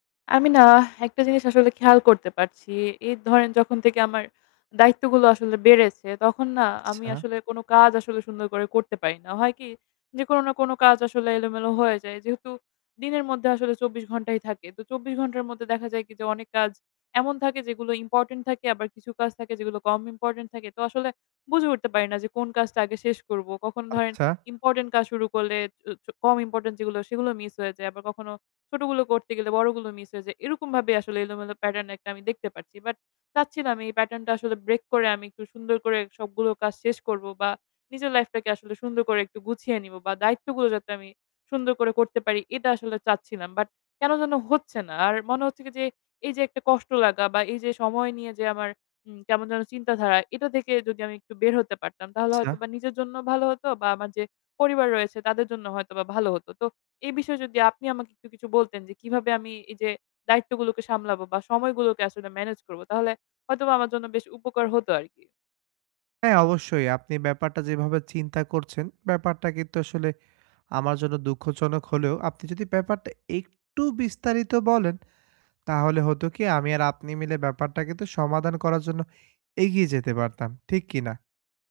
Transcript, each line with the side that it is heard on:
left: আমি না একটা জিনিস আসলে খেয়াল করতে পারছি। এই ধরেন যখন থেকে আমার দায়িত্বগুলো আসলে বেড়েছে। তখন না আমি
right: আচ্ছা।
left: আসলে কোন কাজ আসলে সুন্দর করে করতে পারি না। হয় কি? যে কোন না কোন কাজ আসলে এলোমেলো হয়ে যায়। যেহেতু দিনের মধ্যে আসলে ২৪ ঘন্টাই থাকে। তো ২৪ ঘন্টার মধ্যে দেখা যায় কি যে অনেক কাজ এমন থাকে যেগুলো ইম্পোর্টেন্ট থাকে আবার কিছু কাজ থাকে যেগুলো কম ইম্পোর্টেন্ট থাকে। তো আসলে বুঝে উঠতে পারি না যে কোন কাজটা আগে শেষ করবো? কখন ধরেন
right: আচ্ছা।
left: ইম্পোর্টেন্ট কাজ শুরু করলে চ চ কম ইম্পোর্টেন্ট যেগুলো সেগুলো মিস হয়ে যায়। আবার কখনো ছোটগুলো করতে গেলে বড়গুলো মিস হয়ে যায়। এরকম ভাবেই আসলে এলোমেলো প্যাটার্ন আমি দেখতে পারছি। বাট চাচ্ছি না আমি এই প্যাটার্ন টা আসলে ব্রেক করে আমি একটু সুন্দর করে সবগুলো কাজ শেষ করব বা নিজের লাইফ টাকে আসলে সুন্দর করে একটু গুছিয়ে নিব, বা দায়িত্বগুলো যাতে আমি সুন্দর করে করতে পারি এটা আসলে চাচ্ছিলাম। বাট কেন যেন হচ্ছে না। আর মনে হচ্ছে কি যে, এই যে একটা কষ্ট লাগা বা এই যে সময় নিয়ে যে আমার, উম কেমন যেন চিন্তাধারা এটা থেকে যদি আমি একটু বের হতে পারতাম, তাহলে
right: আচ্ছা।
left: হয়তো বা নিজের জন্য ভালো হতো বা আমার যে পরিবার রয়েছে, তাদের জন্য হয়তো বা ভালো হত। তো এই বিষয়ে যদি আপনি আমাকে একটু কিছু বলতেন, যে কিভাবে আমি এই যে দায়িত্বগুলোকে সামলাবো বা সময়গুলোকে আসলে ম্যানেজ করব? তাহলে হয়তোবা আমার জন্য বেশ উপকার হতো আরকি।
right: হ্যাঁ, অবশ্যই আপনি ব্যাপারটা যেভাবে চিন্তা করছেন। ব্যাপারটা কিন্তু আসলে আমার জন্য দুঃখজনক হলেও, আপনি যদি ব্যাপারটা একটু বিস্তারিত বলেন, তাহলে হতো কি আমি আর আপনি মিলে ব্যাপারটা কিন্তু সমাধান করার জন্য এগিয়ে যেতে পারতাম। ঠিক কিনা?